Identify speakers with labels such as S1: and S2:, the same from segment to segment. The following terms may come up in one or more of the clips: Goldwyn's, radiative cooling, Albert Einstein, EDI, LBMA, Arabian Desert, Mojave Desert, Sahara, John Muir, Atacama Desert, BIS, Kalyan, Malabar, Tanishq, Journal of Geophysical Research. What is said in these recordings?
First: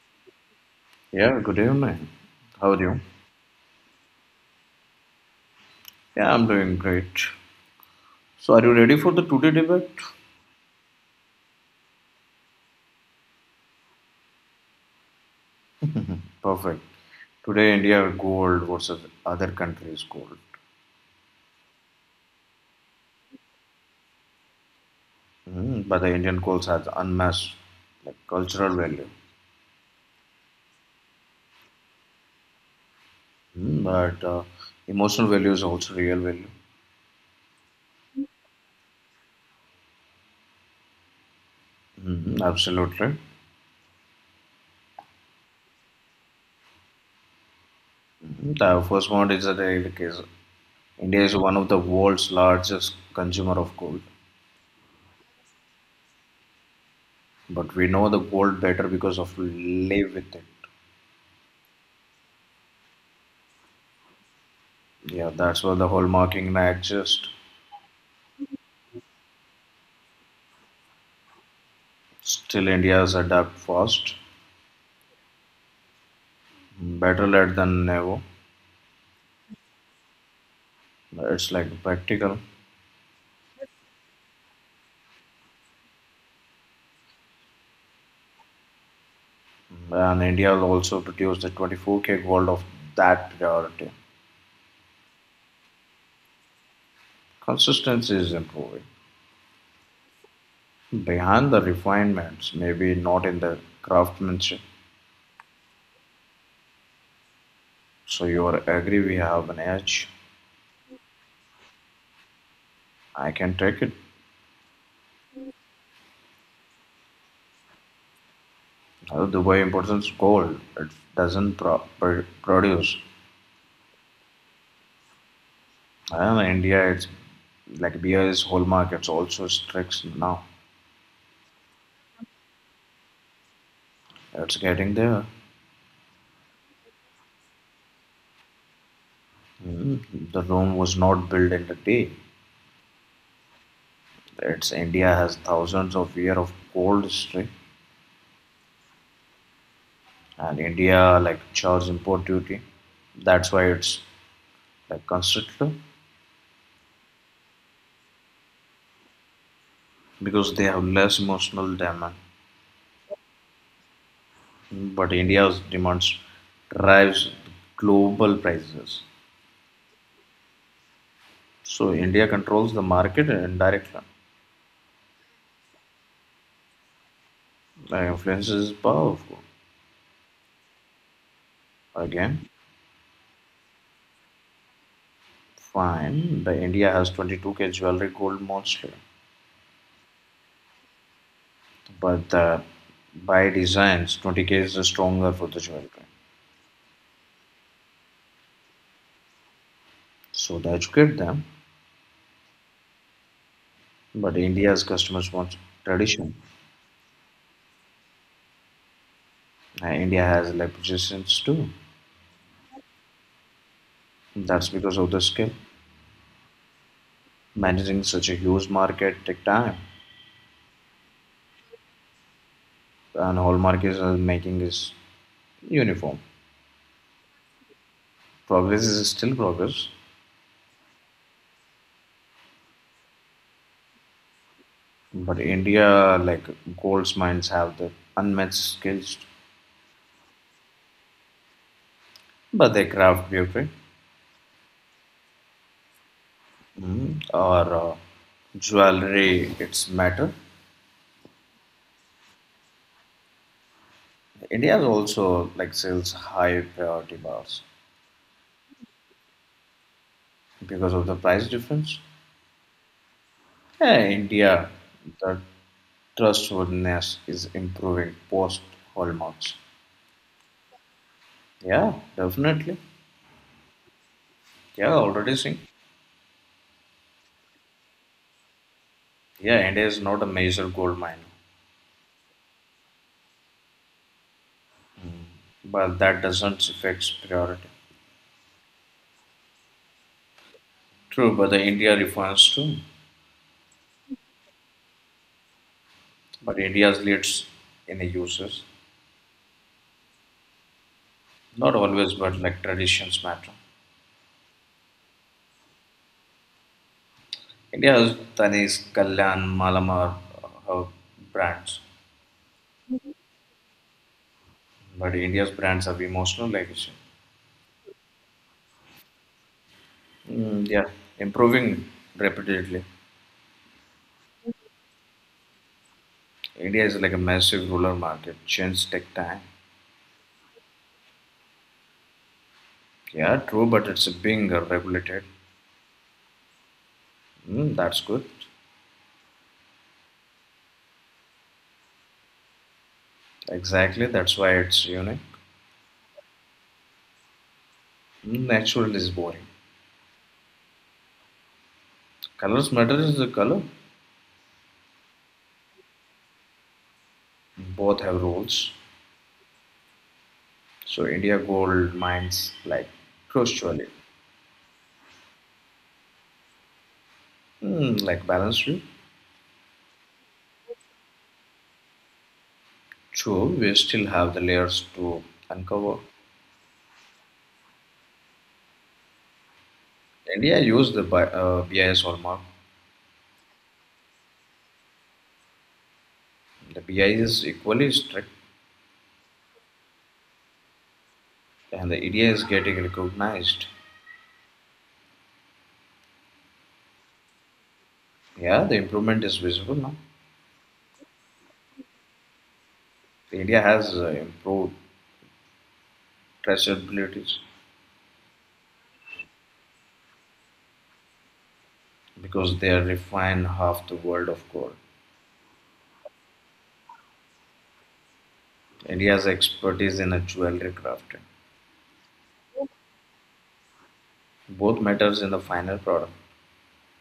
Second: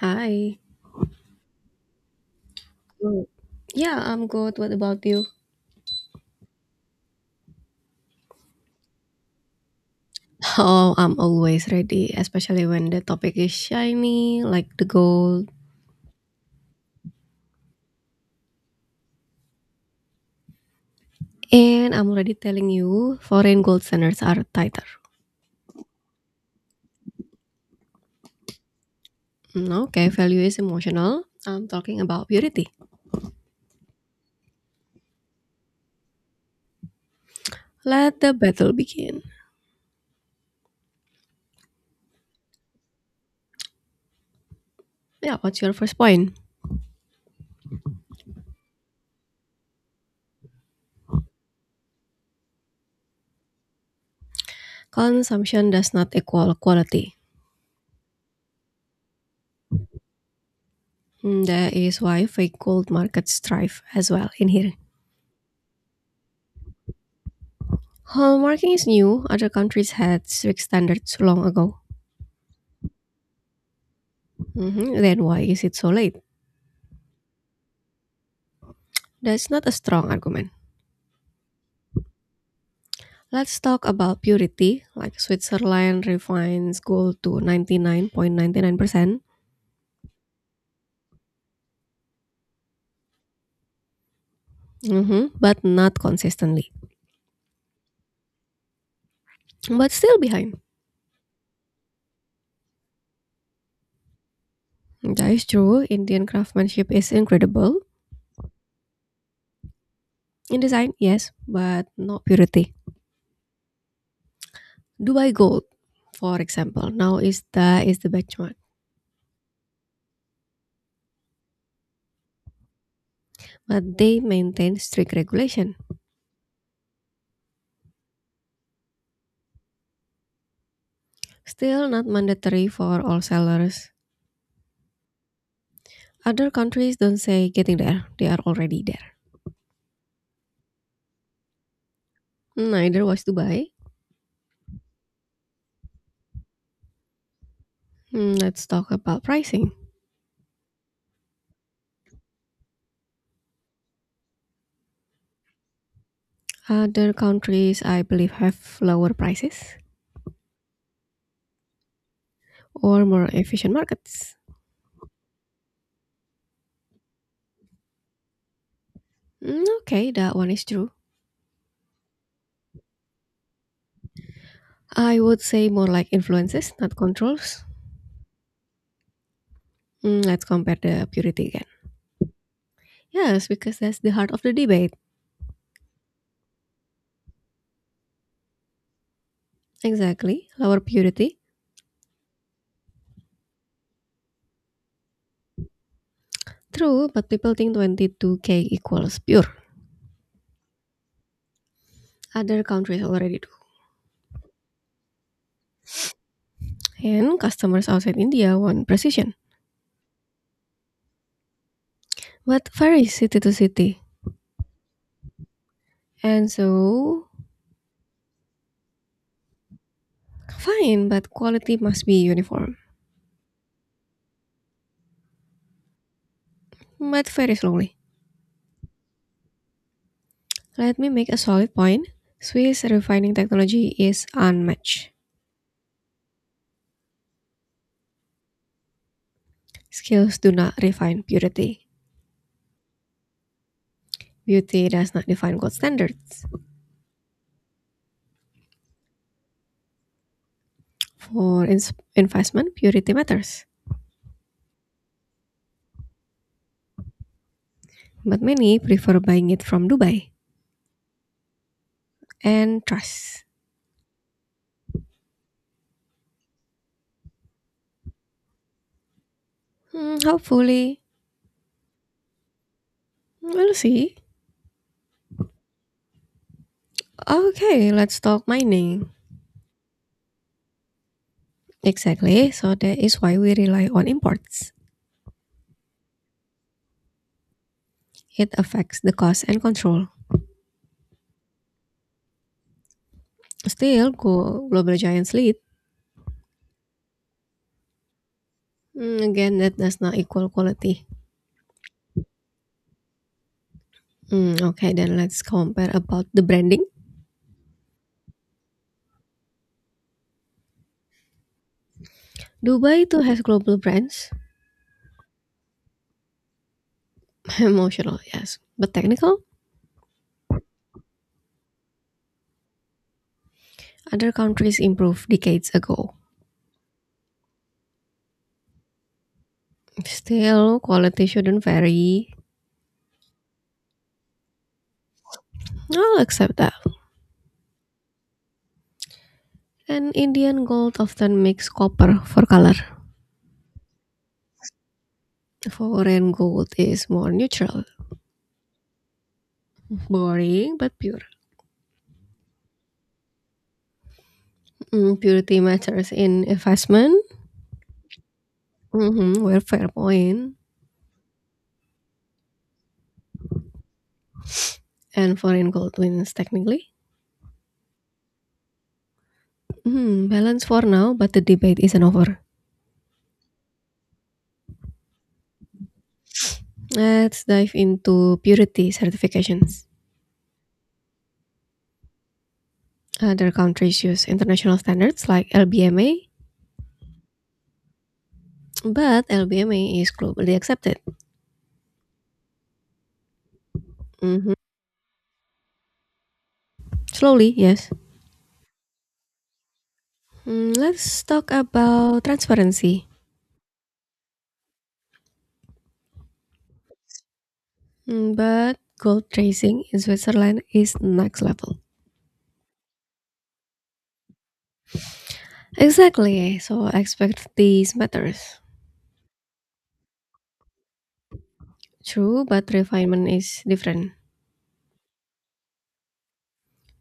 S1: Hi.
S2: Yeah, good evening. How are you?
S1: Good. Yeah, I'm good. What about you?
S2: Yeah, I'm doing great. So, are you ready for the today debate?
S1: Oh, I'm always ready, especially when the topic is shiny, like the gold.
S2: Perfect. Today, India gold versus other countries' gold.
S1: And I'm already telling you, foreign gold standards are tighter.
S2: But the Indian gold has unmatched, like, cultural value.
S1: Okay, value is emotional. I'm talking about purity.
S2: Mm, but Emotional value is also real value.
S1: Let the battle begin.
S2: Mm, absolutely.
S1: Yeah, what's your first point?
S2: The first one is that like, India is one of the world's largest consumer of gold,
S1: Consumption does not equal quality.
S2: but we know the gold better because of live with it.
S1: That is why fake gold markets thrive as well in here.
S2: Yeah, that's why the whole hallmarking act just
S1: Hallmarking is new. Other countries had strict standards long ago.
S2: still India's adapt fast.
S1: Mhm, Then why is it so late?
S2: Better late than never.
S1: That's not a strong argument.
S2: It's like practical.
S1: Let's talk about purity, like Switzerland refines gold to 99.99%.
S2: And India will also produce the 24K gold of that priority.
S1: Mhm, but not consistently,
S2: Consistency is improving.
S1: but still behind.
S2: Behind the refinements, maybe not in the craftsmanship.
S1: That is true, Indian craftsmanship is incredible.
S2: So you are agree we have an edge.
S1: In design, yes, but not purity.
S2: I can take it.
S1: Dubai gold, for example, now is the benchmark,
S2: Dubai imports gold. It doesn't produce.
S1: but they maintain strict regulation.
S2: I don't know, India, it's like beer is whole markets also strict now.
S1: Still not mandatory for all sellers.
S2: It's getting there.
S1: Other countries don't say getting there, they are already there.
S2: The Rome was not built in a day.
S1: Neither was Dubai.
S2: It's India has thousands of year of cold history,
S1: Hmm, let's talk about pricing.
S2: and India like charge import duty. That's why it's like considered
S1: Other countries, I believe, have lower prices
S2: because they have less emotional demand.
S1: or more efficient markets.
S2: But India's demands drives global prices.
S1: Hmm, okay, that one is true.
S2: So India controls the market indirectly.
S1: I would say more like influences, not controls.
S2: Influences powerful
S1: Hmm, let's compare the purity again.
S2: again.
S1: Yes, because that's the heart of the debate.
S2: Fine, the India has 22K jewelry gold mostly,
S1: Exactly, lower purity.
S2: but by designs, 20K is stronger for the jewelry.
S1: True, but people think 22k equals pure.
S2: So they educate them,
S1: Other countries already do.
S2: but India's customers want tradition.
S1: And customers outside India want precision.
S2: India has legislations too.
S1: But varies city to city.
S2: That's because of the skill.
S1: And so,
S2: Managing such a huge market take time,
S1: fine, but quality must be uniform,
S2: and hallmark is making is uniform.
S1: but very slowly.
S2: Progress is still progress,
S1: Let me make a solid point. Swiss refining technology is unmatched.
S2: but India like gold's mines have the unmatched skills,
S1: Skills do not refine purity.
S2: but they craft beauty.
S1: Beauty does not define gold standards.
S2: Mhm. Or jewelry it's matter.
S1: For investment, purity matters.
S2: India also like sells high priority bars
S1: But many prefer buying it from Dubai.
S2: because of the price difference.
S1: And trust.
S2: Yeah, India, the trustworthiness is improving post hallmarks.
S1: Hmm, hopefully,
S2: Yeah. Definitely.
S1: we'll see.
S2: Yeah, already seeing.
S1: Okay, let's talk mining.
S2: Yeah, India is not a major gold mine,
S1: Exactly, so that is why we rely on imports.
S2: but that doesn't affect priority.
S1: It affects the cost and control.
S2: True, but the India refines too.
S1: Still, global giants lead.
S2: But India's leads in the uses.
S1: Again, that does not equal quality.
S2: Not always, but like traditions matter.
S1: Okay, then let's compare about the branding.
S2: India's Tanishq, Kalyan, Malabar are brands,
S1: Dubai too has global brands.
S2: but India's brands have emotional legacy.
S1: Emotional, yes. But technical,
S2: Yeah, improving repeatedly.
S1: other countries improved decades ago.
S2: India is like a massive rural market. Change take time.
S1: Still, quality shouldn't vary.
S2: Yeah, true, but it's being regulated.
S1: I'll accept that.
S2: Mm, that's good.
S1: And Indian gold often makes copper for color.
S2: Exactly, that's why it's unique.
S1: Foreign gold is more neutral,
S2: Natural is boring.
S1: boring but pure.
S2: Colors matter is the color.
S1: Purity matters in investment.
S2: Both have roles.
S1: Mm-hmm, we're Fairpoint
S2: So India Gold mines like crucially,
S1: and foreign gold wins technically.
S2: like balance view.
S1: Hmm, balance for now, but the debate isn't over.
S2: True, we still have the layers to uncover.
S1: Let's dive into purity certifications.
S2: India use the BIS hallmark.
S1: Other countries use international standards like LBMA,
S2: The BIS is equally strict,
S1: but LBMA is globally accepted.
S2: and the EDI is getting recognized.
S1: Hmm, slowly, yes.
S2: Yeah, the improvement is visible now.
S1: Hmm, let's talk about transparency.
S2: India has improved traceabilities
S1: Hmm, but gold tracing in Switzerland is next level.
S2: because they refine half the world of gold.
S1: Exactly, so expect these matters.
S2: India's expertise in a jewelry crafting
S1: True, but refinement is different.
S2: both matters in the final product.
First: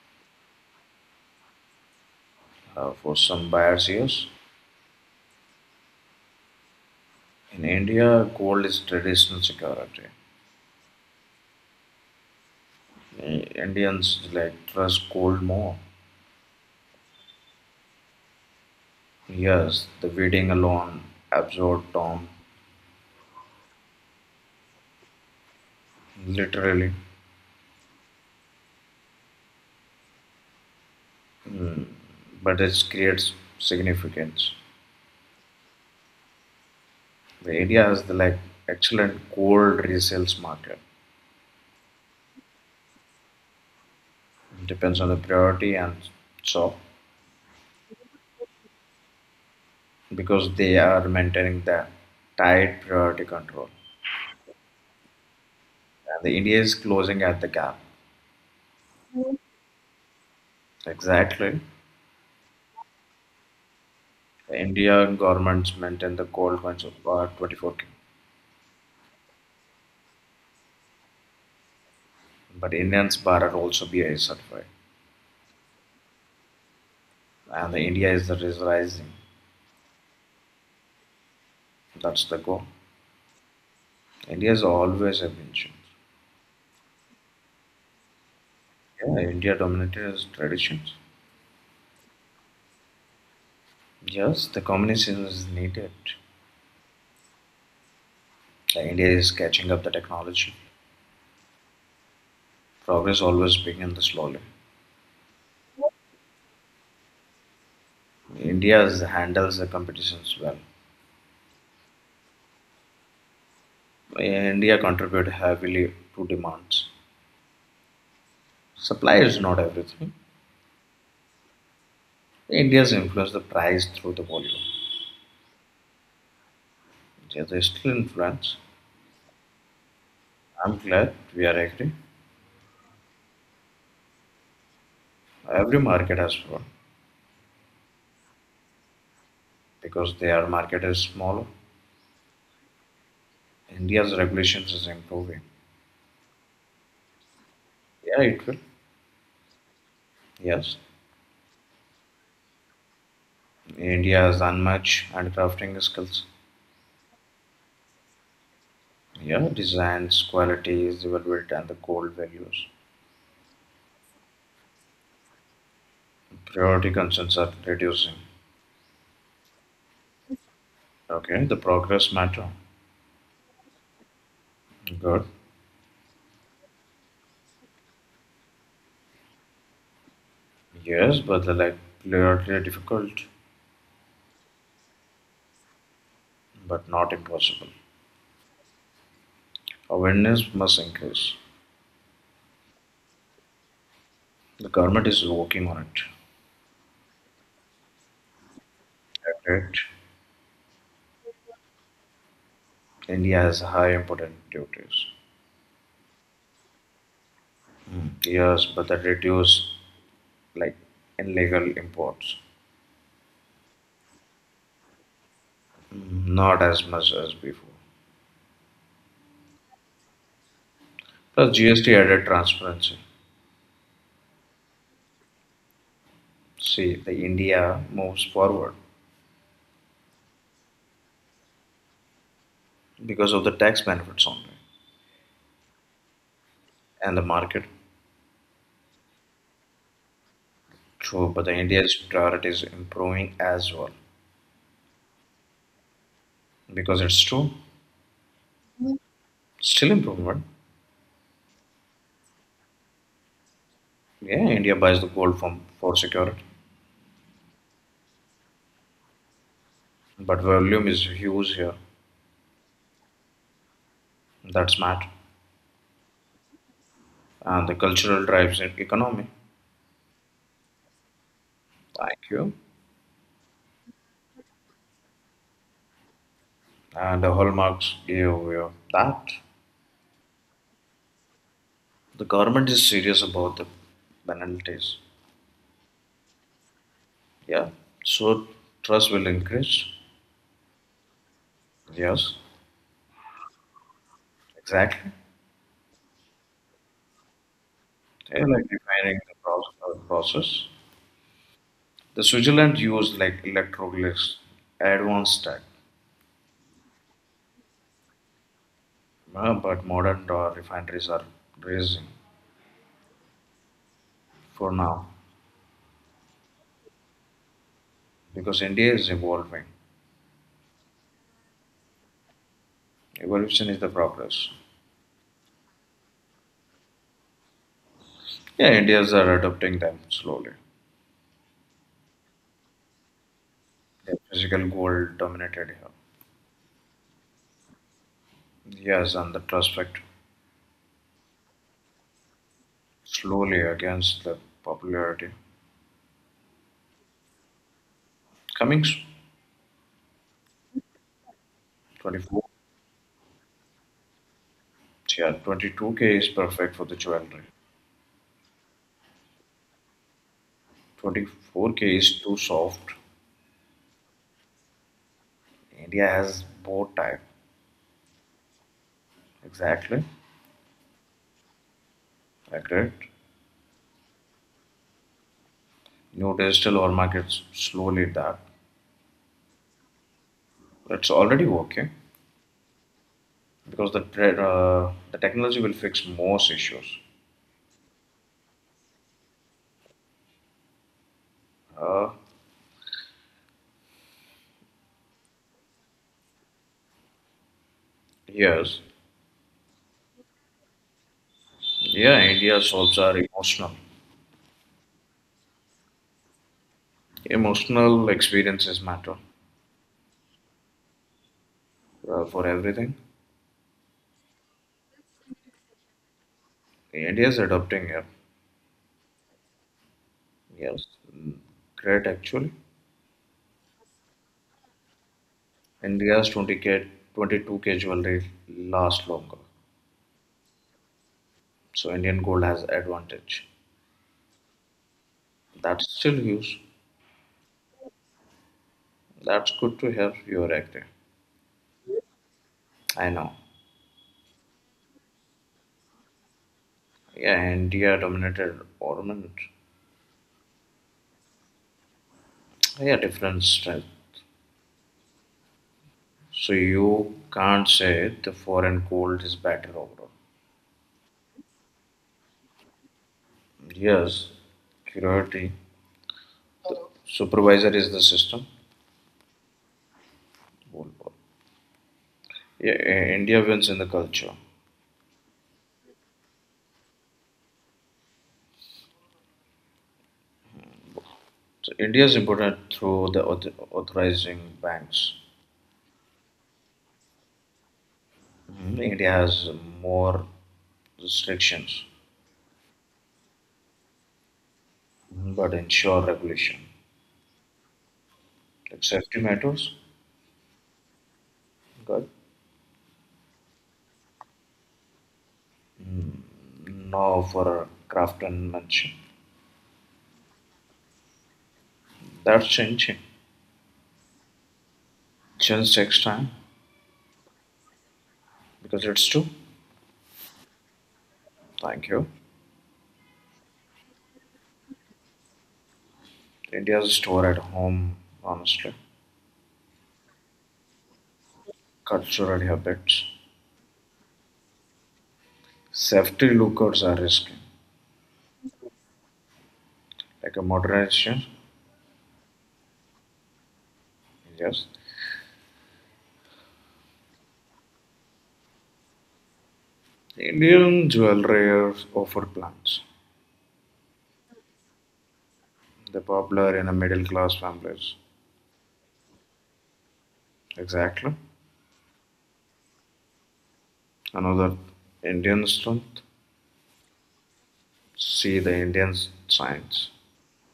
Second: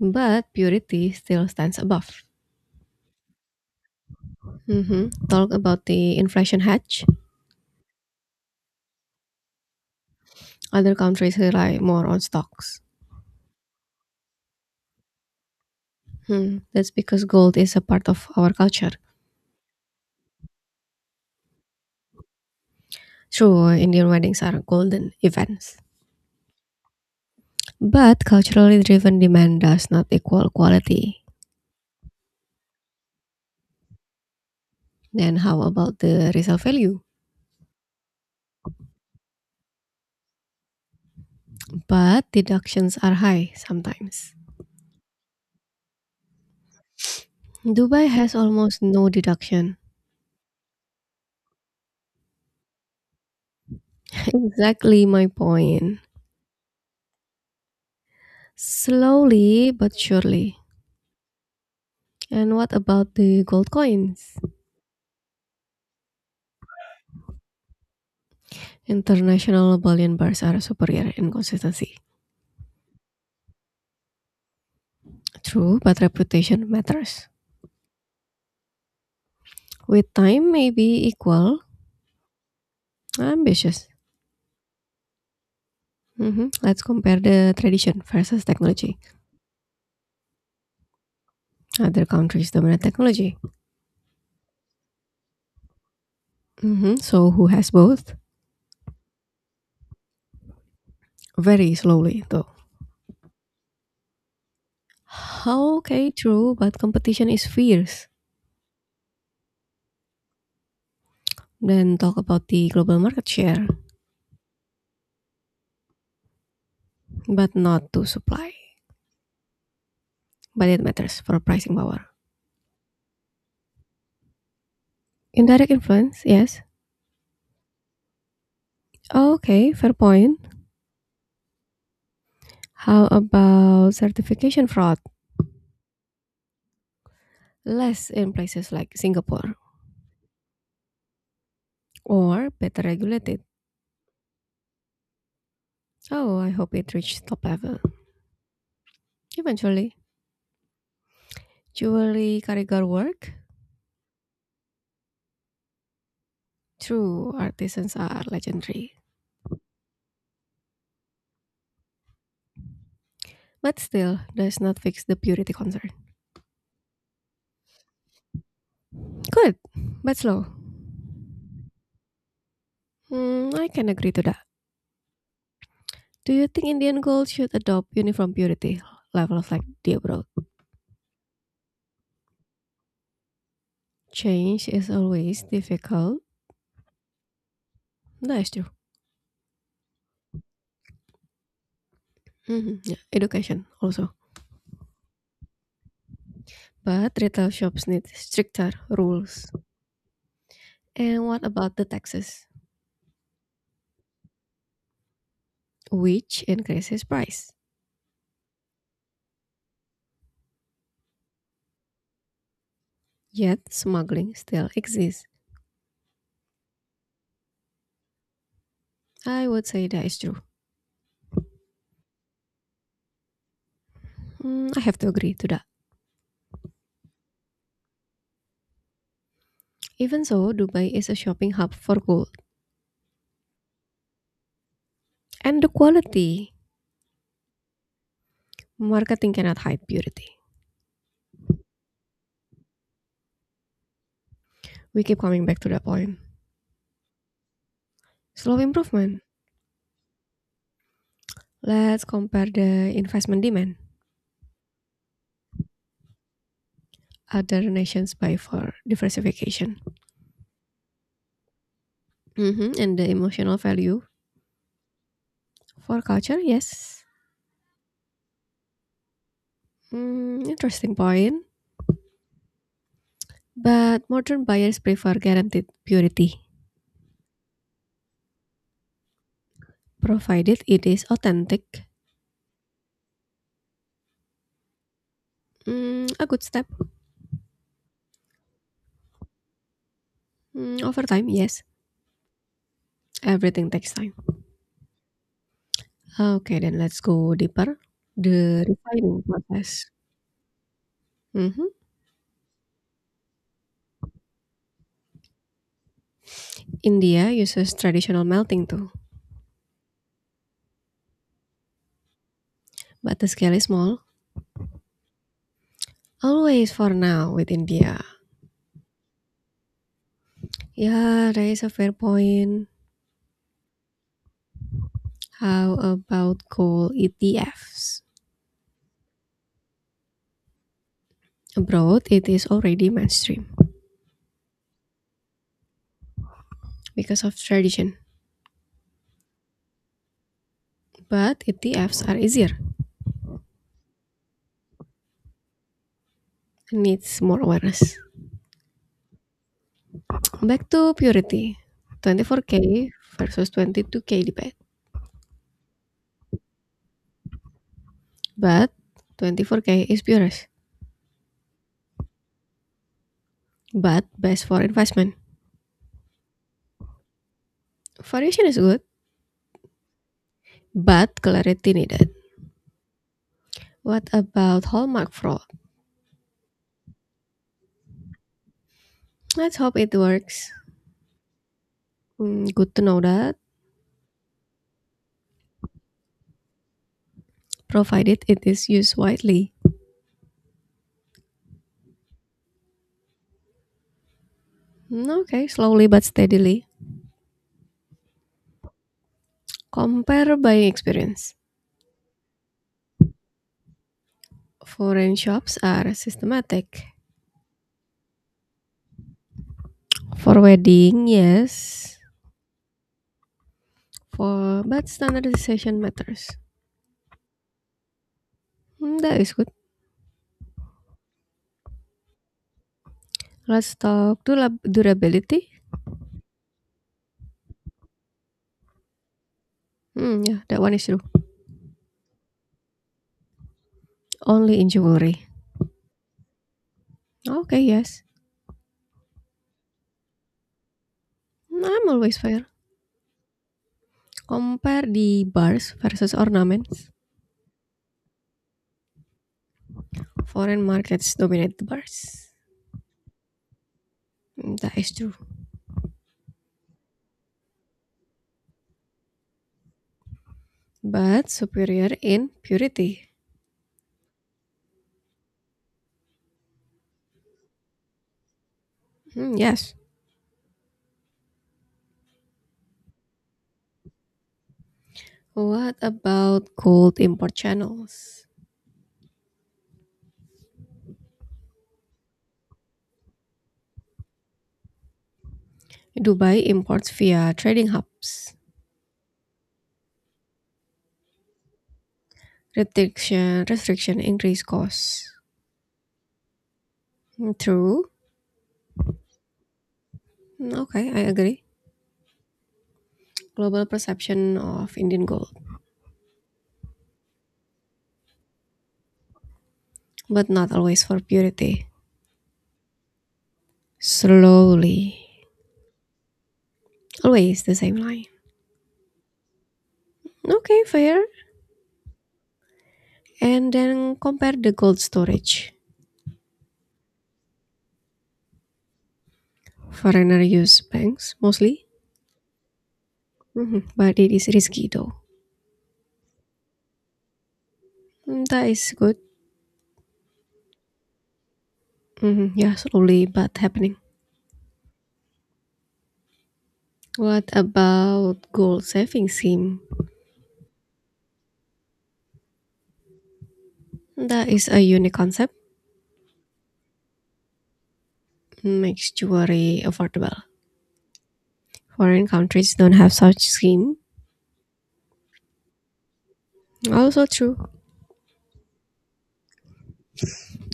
S1: But purity still stands above.
S2: For some buyers, yes.
S1: Mhm. Talk about the inflation hedge.
S2: In India, gold is traditional security.
S1: Other countries rely more on stocks.
S2: Indians like trust cold more.
S1: Hmm. That's because gold is a part of our culture.
S2: Yes, the waiting alone absorbs Tom
S1: True, Indian weddings are golden events.
S2: literally,
S1: But culturally driven demand does not equal quality.
S2: but it creates significance.
S1: Then how about the resale value?
S2: The area has the like excellent cold resales market.
S1: But deductions are high sometimes.
S2: Depends on the priority and so
S1: Dubai has almost no deduction.
S2: because they are maintaining the tight priority control.
S1: Exactly my point.
S2: And the India is closing at the gap.
S1: Slowly but surely,
S2: Exactly.
S1: and what about the gold coins?
S2: The Indian governments maintain the cold coins of 24K.
S1: International bullion bars are superior in consistency.
S2: But Indians bar are also BIS certified.
S1: True, but reputation matters.
S2: And the India is rising.
S1: With time, maybe equal.
S2: That's the goal.
S1: Ambitious.
S2: India is always evolution.
S1: Mhm. Let's compare the tradition versus technology.
S2: Yeah, India dominated its traditions.
S1: Other countries dominate technology.
S2: Yes, the combination is needed.
S1: Mhm. So who has both?
S2: The India is catching up the technology.
S1: Very slowly, though.
S2: Progress always begins slowly.
S1: Okay, true, but competition is fierce.
S2: India handles the competitions well.
S1: Then talk about the global market share,
S2: India contribute heavily to demands.
S1: but not to supply.
S2: Supply is not everything.
S1: But it matters for pricing power.
S2: India's influence the price through the volume.
S1: Indirect influence, yes,
S2: Yeah, they still influence.
S1: okay, fair point.
S2: I'm glad we are agree.
S1: How about certification fraud?
S2: Every market has one.
S1: Less in places like Singapore
S2: Because their market is small,
S1: or better regulated.
S2: India's regulations is improving.
S1: Oh, I hope it reaches top level.
S2: Yeah, it will.
S1: Eventually,
S2: Yes.
S1: jewelry karugar work?
S2: India has unmatched handcrafting skills.
S1: True, artisans are legendary.
S2: Yeah, designs, qualities, they will and the gold values.
S1: But still, does not fix the purity concern.
S2: Priority concerns are reducing.
S1: Good, but slow.
S2: Okay, the progress matter.
S1: Hmm, I can agree to that.
S2: Good.
S1: Do you think Indian gold should adopt uniform purity levels like the abroad?
S2: Yes, but the like priority are difficult,
S1: Change is always difficult.
S2: but not impossible.
S1: That is true.
S2: Awareness must increase.
S1: Mhm, yeah. Education also.
S2: The government is working on it.
S1: But retail shops need stricter rules.
S2: Correct.
S1: And what about the taxes?
S2: India has high important duties.
S1: Which increases price.
S2: Yes, but the reduce like illegal imports.
S1: Yet smuggling still exists.
S2: Not as much as before.
S1: I would say that is true.
S2: Plus, GST added transparency.
S1: I have to agree to that.
S2: See, the India moves forward
S1: Even so, Dubai is a shopping hub for gold.
S2: because of the tax benefits only
S1: And the quality.
S2: and the market.
S1: Marketing cannot hide beauty.
S2: True, but the India's priority is improving as well
S1: We keep coming back to that point.
S2: because it's true,
S1: Slow improvement.
S2: still improvement.
S1: Let's compare the investment demand.
S2: Yeah, India buys the gold from for security,
S1: Other nations buy for diversification.
S2: but volume is huge here.
S1: Mhm, and the emotional value
S2: That's matter,
S1: for culture, yes.
S2: and the cultural drives in economy.
S1: Interesting point.
S2: Thank you,
S1: But modern buyers prefer guaranteed purity,
S2: and the hallmarks give you that.
S1: provided it is authentic.
S2: The government is serious about the penalties.
S1: A good step.
S2: Yeah. So trust will increase.
S1: Over time, yes.
S2: Yes.
S1: Everything takes time.
S2: Exactly.
S1: Okay, then let's go deeper.
S2: They're
S1: The
S2: like refining
S1: refining
S2: the
S1: process.
S2: process.
S1: Mhm.
S2: The Switzerland used like electroglyphs, advanced tech,
S1: India uses traditional melting too,
S2: but modern refineries are raising
S1: but the scale is small.
S2: for now
S1: Always for now with India.
S2: because India is evolving.
S1: Yeah, that is a fair point.
S2: Evolution is the progress.
S1: How about coal ETFs?
S2: Yeah, Indians are adopting them slowly.
S1: Abroad, it is already mainstream
S2: The physical gold dominated here.
S1: because of tradition.
S2: Yes, and the trust factor.
S1: But ETFs are easier
S2: Slowly against the popularity.
S1: and needs more awareness.
S2: Cummings,
S1: Back to purity.
S2: 24.
S1: 24K versus 22K debate.
S2: Yeah, 22K is perfect for the jewelry.
S1: But 24K is purest.
S2: 24K is too soft.
S1: But best for investment.
S2: India has both type.
S1: Variation is good,
S2: Exactly.
S1: but clarity needed.
S2: Agreed.
S1: What about hallmark fraud?
S2: New digital or markets slowly that.
S1: Let's hope it works.
S2: It's already working
S1: Hmm, good to know that,
S2: because the the technology will fix most issues.
S1: provided it is used widely.
S2: Uh,
S1: Hmm, okay, slowly but steadily.
S2: yes.
S1: Compare buying experience.
S2: Yeah, India solves are emotional.
S1: Foreign shops are systematic.
S2: Emotional experiences matter
S1: For wedding, yes.
S2: for everything.
S1: For but standardization matters.
S2: India is adopting it.
S1: That is good.
S2: Yes, mm, great actually.
S1: Let's talk durability.
S2: India's 20K K, 22K K jewelry lasts longer,
S1: Hmm, yeah, that one is true.
S2: so Indian gold has advantage.
S1: Only in jewelry.
S2: That's still huge.
S1: Okay, yes.
S2: That's good to hear. You're active.
S1: Mm, I'm always fair.
S2: I know.
S1: Compare the bars versus ornaments.
S2: Yeah, India dominated ornament.
S1: Foreign markets dominate the bars.
S2: Yeah, different strength.
S1: That is true.
S2: So you can't say the foreign gold is better overall.
S1: But superior in purity.
S2: Yes, curiosity. The supervisor is the system.
S1: Hmm, yes.
S2: Gold ball. Yeah, India wins in the culture.
S1: What about gold import channels?
S2: So India is imported through the authorizing banks.
S1: Dubai imports via trading hubs.
S2: Mhm. India has more restrictions.
S1: Restriction increase costs.
S2: Mhm, but ensure regulation.
S1: Mm, true,
S2: Like safety matters,
S1: Okay, I agree.
S2: good.
S1: Global perception of Indian gold,
S2: No for craftsmanship.
S1: but not always for purity.
S2: That's changing.
S1: Slowly.
S2: Change takes time
S1: Always the same line.
S2: because it's true.
S1: Okay, fair.
S2: Thank you.
S1: And then compare the gold storage.
S2: India's store at home, honestly.
S1: Foreigner use banks mostly,
S2: Cultural habits.
S1: mhm, but it is risky though.
S2: Safety lookouts are risky.
S1: That is good.
S2: Like a modernization,
S1: Mhm, yeah, slowly but happening.
S2: yes.
S1: What about gold saving scheme?
S2: Indian jewelry offer plans.
S1: That is a unique concept.
S2: The popular in a middle class families.
S1: Makes jewelry affordable.
S2: Exactly.
S1: Foreign countries don't have such scheme.
S2: Another Indian strength.
S1: Also true.
S2: See the Indian science.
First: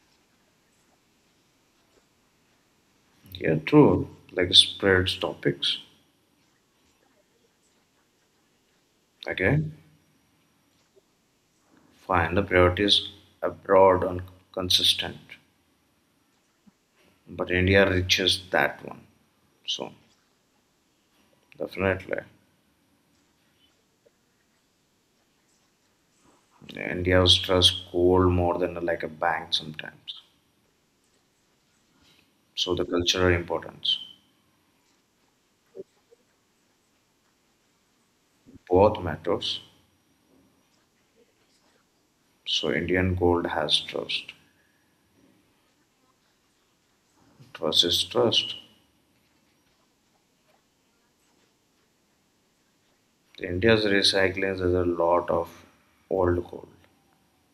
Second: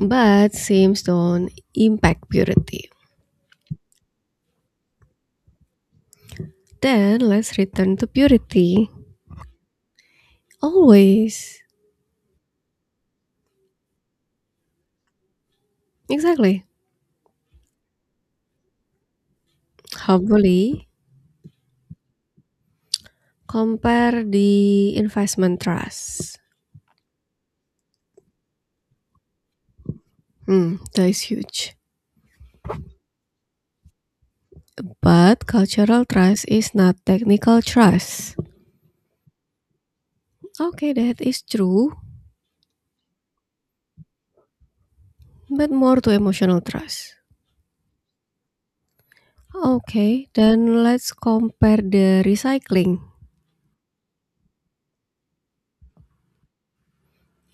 S1: But seems don't impact purity.
S2: Yeah, true. Like spreads topics.
S1: Then let's return to purity.
S2: Again,
S1: Always.
S2: find the priorities abroad and consistent.
S1: Exactly.
S2: But India reaches that one. So
S1: Hopefully,
S2: definitely,
S1: compare the investment trust.
S2: India's trust gold more than like a bank sometimes.
S1: Hmm, that is huge.
S2: So the cultural importance
S1: But cultural trust is not technical trust.
S2: both matters.
S1: Okay, that is true,
S2: So Indian gold has trust.
S1: but more to emotional trust.
S2: Trust is trust.
S1: Okay, then let's compare the recycling.
S2: India's recycling there's a lot of old coal.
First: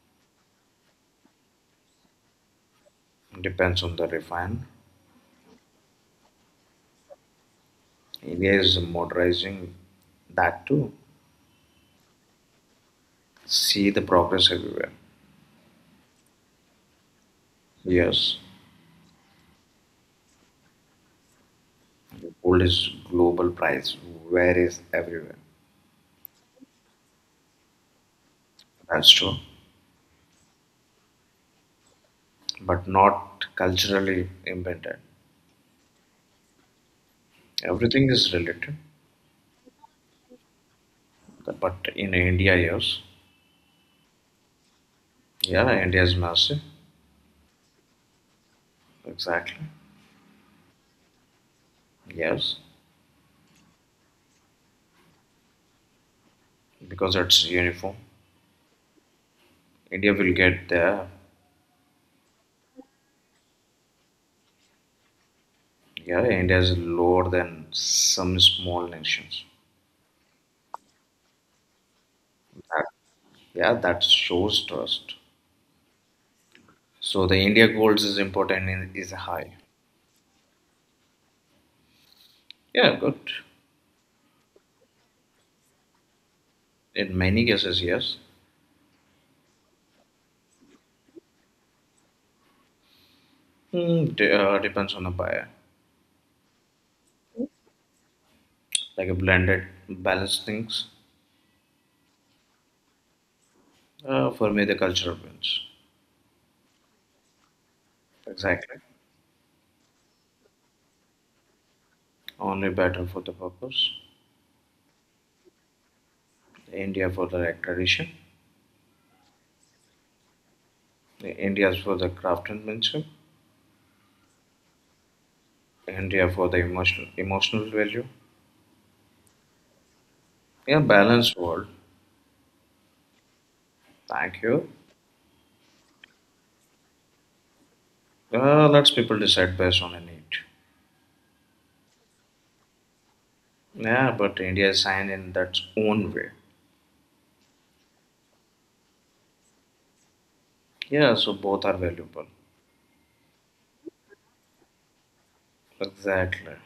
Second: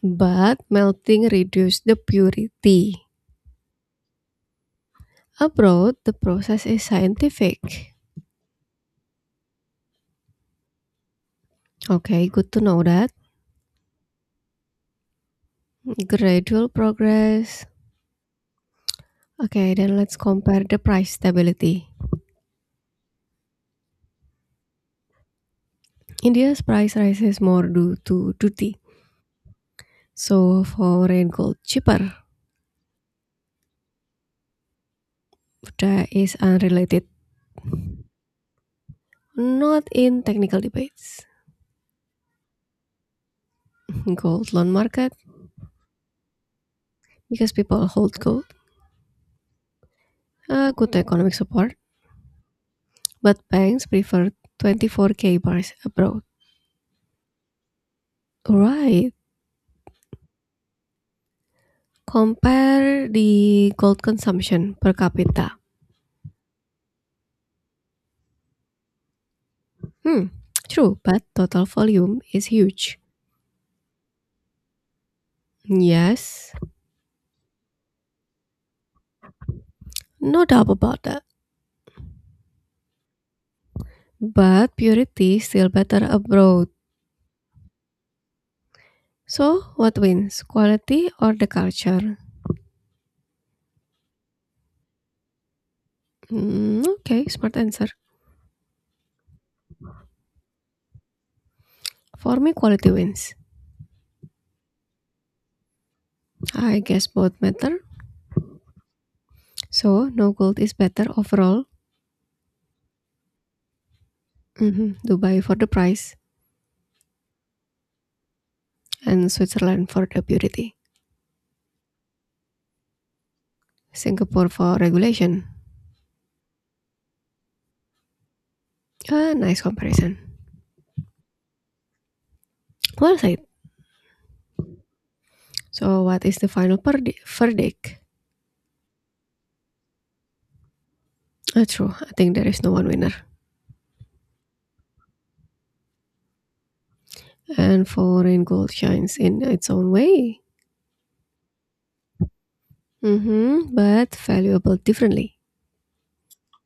S1: But melting reduce the purity.
S2: Depends on the refine.
S1: Abroad, the process is scientific.
S2: India is modernizing that too.
S1: Okay, good to know that.
S2: See the progress everywhere.
S1: Gradual progress.
S2: Yes,
S1: Okay, then let's compare the price stability.
S2: gold is global price. Where is everywhere?
S1: India's price rises more due to duty.
S2: That's true,
S1: So foreign gold cheaper.
S2: but not culturally embedded.
S1: That is unrelated.
S2: Everything is related,
S1: Not in technical debates.
S2: but in India, yes.
S1: Gold loan market
S2: Yeah, India is massive.
S1: because people hold gold.
S2: Exactly.
S1: Good economic support.
S2: Yes,
S1: But banks prefer 24k bars abroad.
S2: because it's uniform.
S1: Right.
S2: India will get there.
S1: Compare the gold consumption per capita.
S2: Yeah, India is lower than some small nations.
S1: Hmm, true, but total volume is
S2: That-
S1: huge.
S2: Yeah, that shows trust.
S1: Yes,
S2: So the India goals is important and is high.
S1: no doubt about that.
S2: Yeah, good.
S1: But purity is still better abroad.
S2: In many cases, yes.
S1: So, what wins, quality or the culture?
S2: Depends on the buyer.
S1: Okay, smart answer.
S2: Like a blended, balanced things.
S1: For me, quality wins.
S2: For me, the culture wins.
S1: I guess both matter.
S2: Exactly.
S1: So, no gold is better overall.
S2: Only better for the purpose.
S1: Mhm, Dubai for the price,
S2: India for the right tradition.
S1: and Switzerland for the purity.
S2: India for the craftsmanship.
S1: Singapore for regulation.
S2: India for the emotional value.
S1: Ah, nice comparison.
S2: Yeah, balanced world.
S1: Well said.
S2: Thank you.
S1: So, what is the final verdict?
S2: Lots people decide based on a need.
S1: That's true. I think there is no one winner.
S2: Yeah, but India is sane in its own way.
S1: And foreign gold shines in its own way,
S2: Yeah, so both are valuable.
S1: hmm but valuable differently.
S2: Exactly.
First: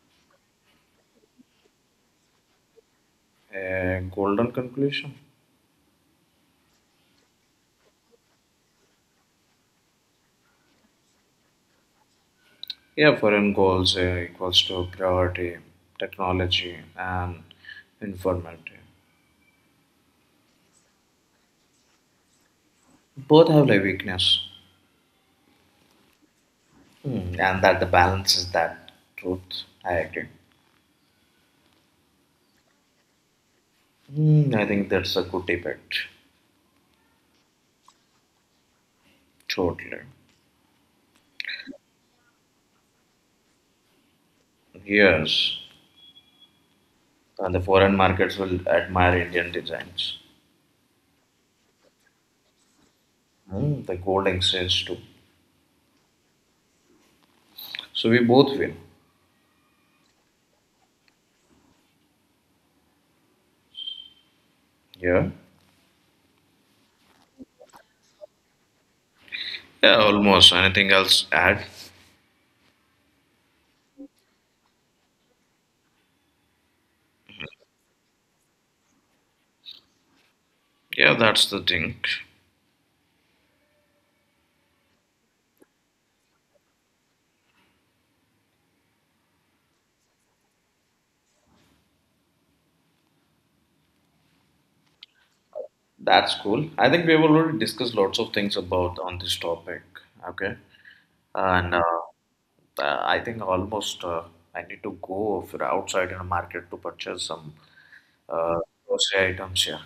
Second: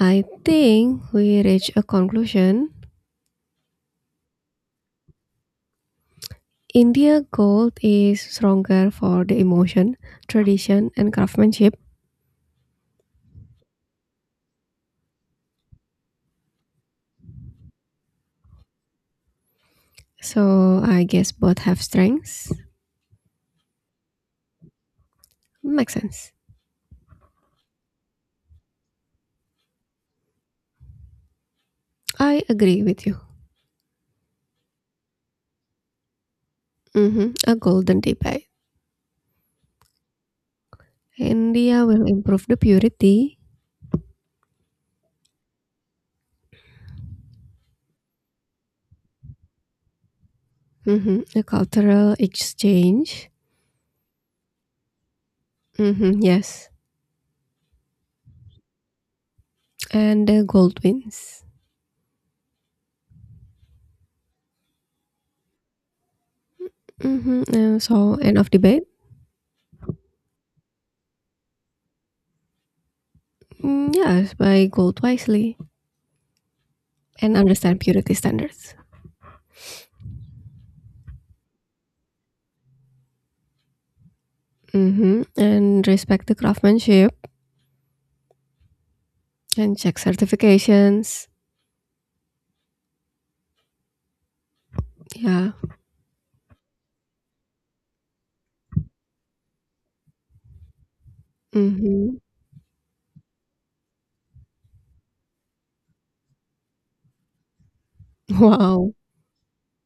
S1: I think we reach a conclusion.
S2: A golden conclusion.
S1: India gold is stronger for the emotion, tradition, and craftsmanship.
S2: Yeah, foreign goals equals to priority, technology, and informality.
S1: So I guess both have strengths.
S2: Both have their weakness.
S1: Makes sense.
S2: And that the balance is that truth. I agree.
S1: I agree with you.
S2: I think that's a good debate.
S1: Hmm, a golden debate.
S2: Totally.
S1: India will improve the purity,
S2: Yes, and the foreign markets will admire Indian designs.
S1: hmm a cultural exchange.
S2: The Golding exchange too.
S1: Hmm, yes,
S2: So we both win.
S1: and the Goldwyn's.
S2: Yeah.
S1: Hmm, so, end of debate.
S2: Yeah, almost. Anything else add?
S1: Mm, yes, buy gold wisely and understand purity standards.
S2: Yeah, that's the thing.
S1: Hmm, and respect the craftsmanship and check certifications. Yeah.
S2: That's cool. I think we have already discussed lots of things about on this topic. Okay. And
S1: Hmm.
S2: I think almost, I need to go for outside in a market to purchase some uh,
S1: Wow.
S2: grocery items. Yeah.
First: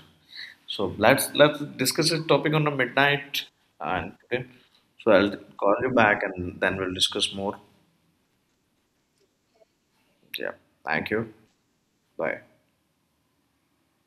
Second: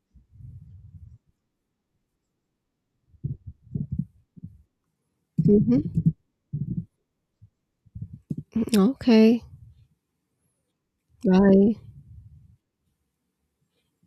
S2: So let's discuss this topic on the midnight and today. So I'll call you
S1: Hmm.
S2: back and then we'll discuss more.
S1: Okay.
S2: Yeah. Thank you.
S1: Bye.
S2: Bye.